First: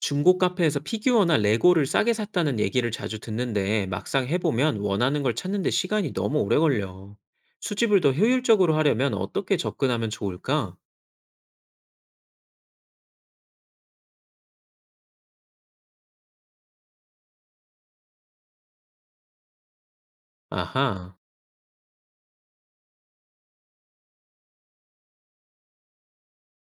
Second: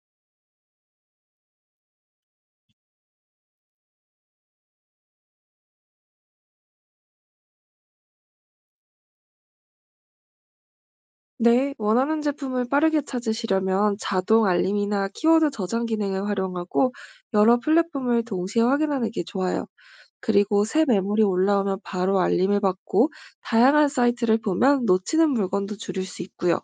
중고 카페에서 피규어나 레고를 싸게 샀다는 얘기를 자주 듣는데 막상 해보면 원하는 걸 찾는데 시간이 너무 오래 걸려. 수집을 더 효율적으로 하려면 어떻게 접근하면 좋을까? 네, 원하는 제품을 빠르게 찾으시려면 자동 알림이나 키워드 저장 기능을 활용하고 여러 플랫폼을 동시에 확인하는 게 좋아요. 그리고 새 아하, 매물이 올라오면 바로 알림을 받고 다양한 사이트를 보면 놓치는 물건도 줄일 수 있고요.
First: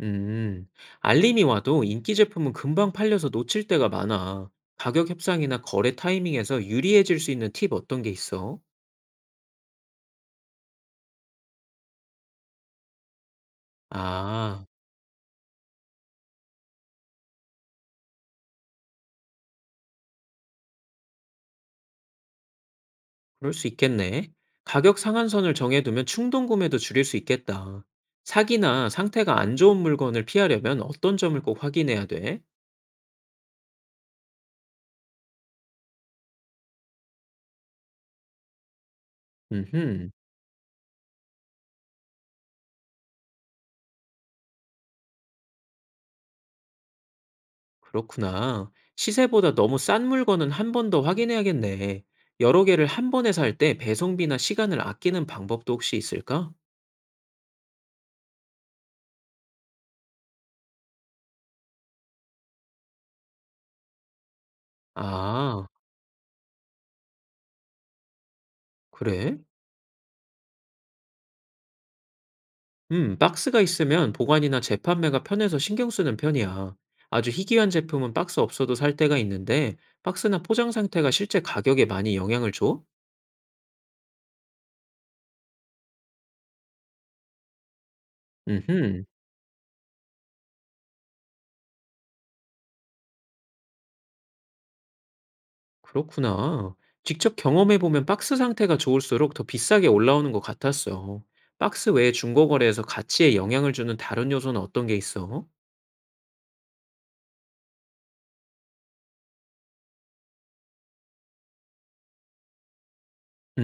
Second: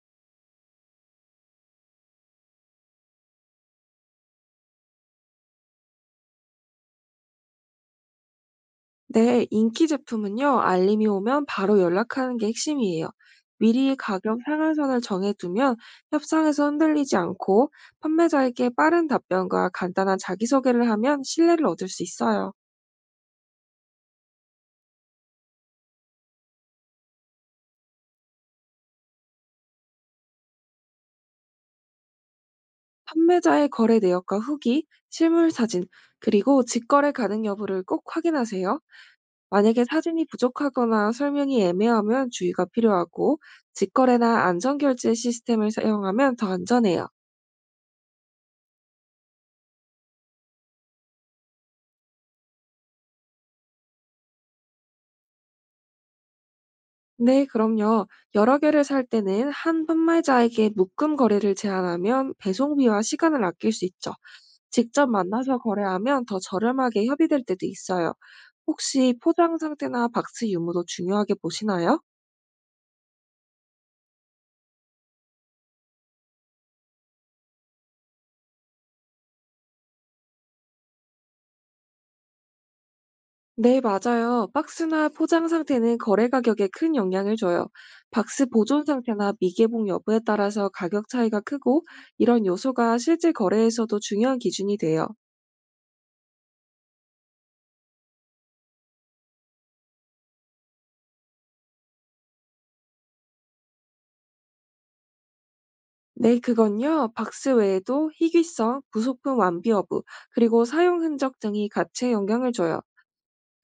음, 알림이 와도 인기 제품은 금방 팔려서 놓칠 때가 많아. 가격 협상이나 거래 타이밍에서 유리해질 수 있는 팁 어떤 게 있어? 네, 인기 제품은요, 알림이 오면 바로 연락하는 게 핵심이에요. 미리 가격 아. 상한선을 정해두면 협상에서 흔들리지 않고 판매자에게 빠른 답변과 간단한 자기소개를 하면 신뢰를 얻을 수 있어요. 그럴 수 있겠네. 가격 상한선을 정해두면 충동 구매도 줄일 수 있겠다. 사기나 상태가 안 좋은 물건을 피하려면 어떤 점을 꼭 확인해야 돼? 판매자의 거래 내역과 후기, 실물 사진, 그리고 직거래 가능 여부를 꼭 확인하세요. 만약에 음흠, 사진이 부족하거나 설명이 애매하면 주의가 필요하고, 직거래나 안전결제 시스템을 사용하면 더 안전해요. 그렇구나. 시세보다 너무 싼 물건은 한 번 더 확인해야겠네. 여러 개를 한 번에 살 때 배송비나 시간을 아끼는 방법도 혹시 있을까? 네, 그럼요. 여러 개를 살 때는 한 판매자에게 묶음 거래를 제한하면 배송비와 시간을 아낄 수 있죠. 직접 만나서 아, 거래하면 더 저렴하게 협의될 때도 있어요. 혹시 그래? 포장 상태나 박스 유무도 중요하게 보시나요? 박스가 있으면 보관이나 재판매가 편해서 신경 쓰는 편이야. 아주 희귀한 제품은 박스 없어도 살 때가 있는데, 박스나 포장 상태가 실제 가격에 많이 영향을 줘? 네, 맞아요. 박스나 포장 상태는 거래 가격에 큰 영향을 줘요. 박스 보존 음흠, 상태나 미개봉 여부에 따라서 가격 차이가 크고 이런 요소가 실제 거래에서도 중요한 기준이 돼요. 그렇구나. 직접 경험해보면 박스 상태가 좋을수록 더 비싸게 올라오는 것 같았어. 박스 외에 중고거래에서 가치에 영향을 주는 다른 요소는 어떤 게 있어? 네, 그건요. 박스 외에도 희귀성, 부속품 완비 여부, 그리고 사용 흔적 등이 가치에 영향을 줘요.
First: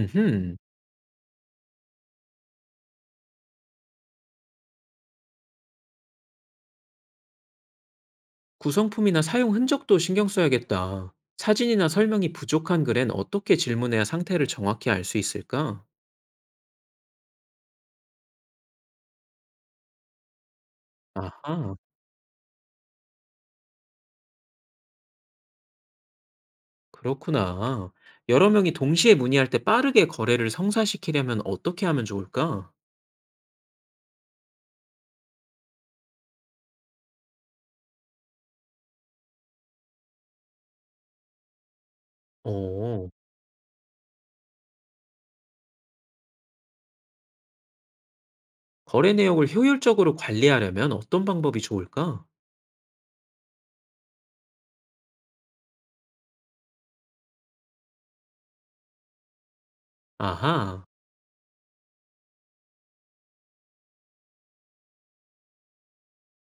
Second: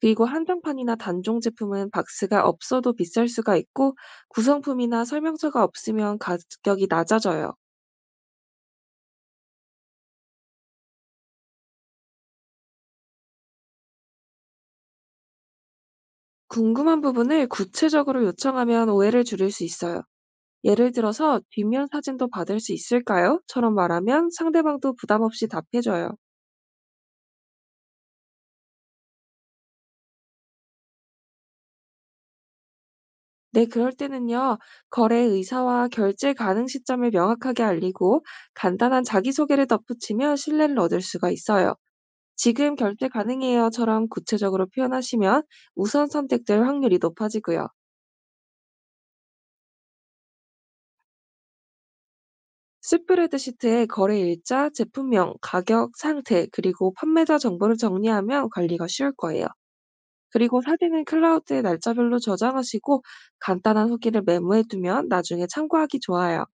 그리고 한정판이나 단종 제품은 박스가 없어도 비쌀 수가 있고 구성품이나 설명서가 없으면 가격이 낮아져요. 구성품이나 사용 흔적도 신경 써야겠다. 사진이나 설명이 부족한 글엔 어떻게 질문해야 상태를 정확히 알 수 있을까? 궁금한 부분을 구체적으로 요청하면 오해를 줄일 수 있어요. 예를 들어서 아하. 뒷면 사진도 받을 수 있을까요? 처럼 말하면 상대방도 부담 없이 답해줘요. 그렇구나. 여러 명이 동시에 문의할 때 빠르게 거래를 성사시키려면 어떻게 하면 좋을까? 네, 그럴 때는요, 거래 의사와 결제 가능 시점을 명확하게 알리고 간단한 자기소개를 덧붙이며 신뢰를 얻을 수가 있어요. 지금 결제 어, 가능해요처럼 구체적으로 표현하시면 우선 선택될 확률이 높아지고요. 거래 내역을 효율적으로 관리하려면 어떤 방법이 좋을까? 스프레드시트에 거래 일자, 제품명, 가격, 상태, 그리고 판매자 정보를 정리하면 관리가 쉬울 거예요. 그리고 아하, 사진은 클라우드에 날짜별로 저장하시고 간단한 후기를 메모해 두면 나중에 참고하기 좋아요.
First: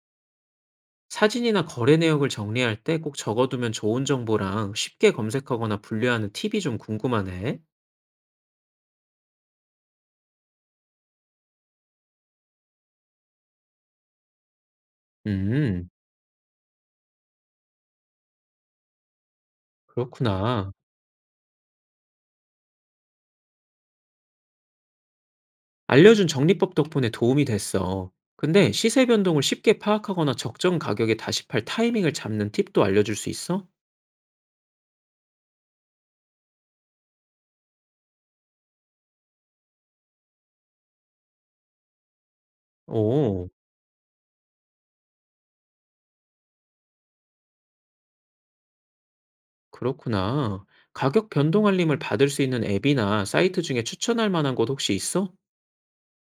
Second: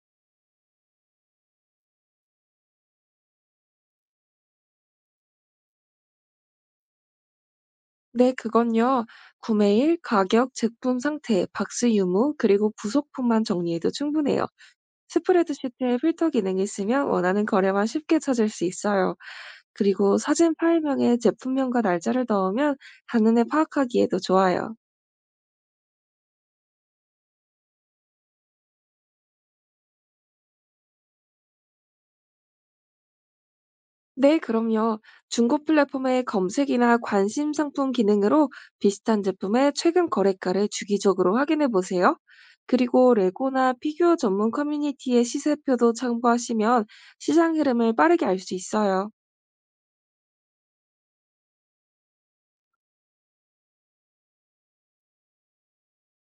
사진이나 거래 내역을 정리할 때 꼭 적어두면 좋은 정보랑 쉽게 검색하거나 분류하는 팁이 좀 궁금하네. 네, 그건요. 구매일, 가격, 제품 상태, 박스 유무, 그리고 부속품만 정리해도 충분해요. 음, 스프레드시트에 필터 기능이 있으면 원하는 거래만 쉽게 찾을 수 있어요. 그리고 사진 그렇구나. 파일명에 제품명과 날짜를 넣으면 한눈에 파악하기에도 좋아요. 알려준 정리법 덕분에 도움이 됐어. 근데 시세 변동을 쉽게 파악하거나 적정 가격에 다시 팔 타이밍을 잡는 팁도 알려줄 수 있어? 네, 그럼요. 중고 플랫폼의 검색이나 관심 상품 기능으로 비슷한 제품의 최근 거래가를 주기적으로 확인해 보세요. 그리고 오. 레고나 피규어 전문 커뮤니티의 시세표도 참고하시면 시장 흐름을 빠르게 알 수 있어요. 그렇구나. 가격 변동 알림을 받을 수 있는 앱이나 사이트 중에 추천할 만한 곳 혹시 있어?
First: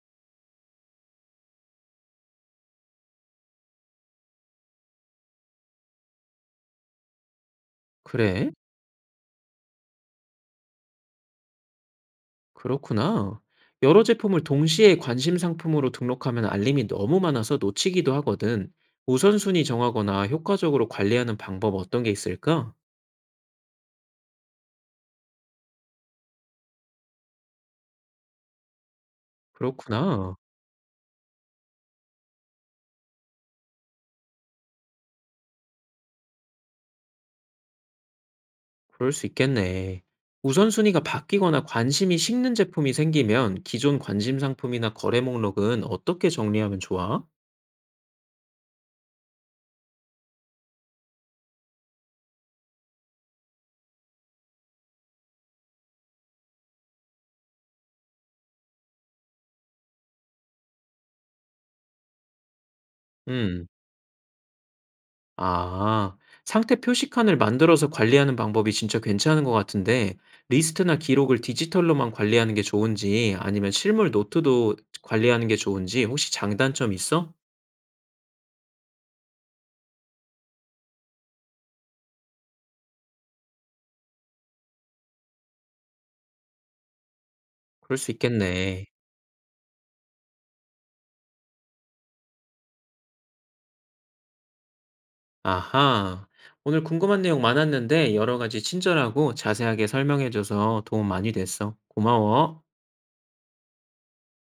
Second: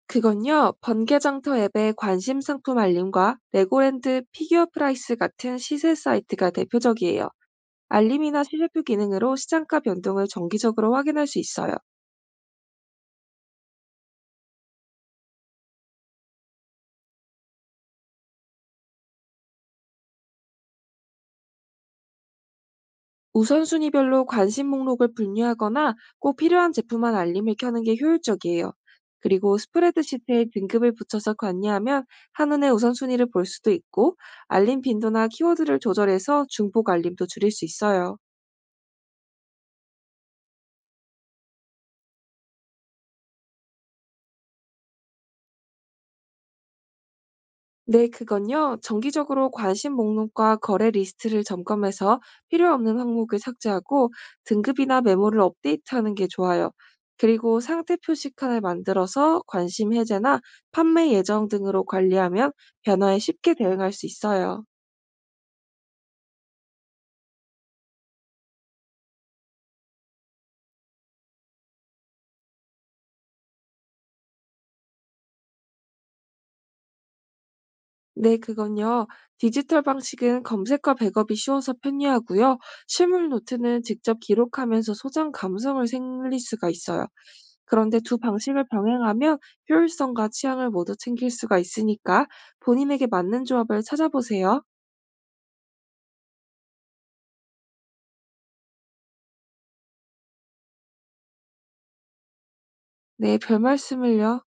그건요, 번개장터 앱의 관심 상품 알림과 레고랜드 피규어 프라이스 같은 시세 사이트가 대표적이에요. 알림이나 그래? 시세표 기능으로 시장가 변동을 정기적으로 확인할 수 있어요. 그렇구나. 여러 제품을 동시에 관심 상품으로 등록하면 알림이 너무 많아서 놓치기도 하거든. 우선순위 정하거나 효과적으로 관리하는 방법 어떤 게 있을까? 우선순위별로 관심 목록을 분류하거나 꼭 필요한 제품만 알림을 켜는 게 효율적이에요. 그리고 그렇구나. 스프레드시트에 등급을 붙여서 관리하면 한눈에 우선순위를 볼 수도 있고 알림 빈도나 키워드를 조절해서 중복 알림도 줄일 수 있어요. 그럴 수 있겠네. 우선순위가 바뀌거나 관심이 식는 제품이 생기면 기존 관심 상품이나 거래 목록은 어떻게 정리하면 좋아? 네, 그건요. 정기적으로 관심 목록과 거래 리스트를 점검해서 필요 없는 항목을 삭제하고 등급이나 메모를 업데이트하는 게 좋아요. 그리고 상태 표시칸을 만들어서 관심 해제나 판매 예정 등으로 관리하면 변화에 쉽게 음. 대응할 수 있어요. 아, 상태 표시칸을 만들어서 관리하는 방법이 진짜 괜찮은 것 같은데, 리스트나 기록을 디지털로만 관리하는 게 좋은지, 아니면 실물 노트도 관리하는 게 좋은지, 혹시 장단점 있어? 네, 그건요. 디지털 방식은 검색과 백업이 쉬워서 편리하고요. 실물 노트는 직접 기록하면서 소장 감성을 생릴 수가 있어요. 그럴 그런데 수 두 방식을 있겠네. 병행하며 효율성과 취향을 모두 챙길 수가 있으니까 본인에게 맞는 조합을 찾아보세요. 아하. 오늘 궁금한 내용 많았는데, 여러 가지 친절하고 자세하게 설명해줘서 도움 많이 됐어. 고마워. 네, 별 말씀을요.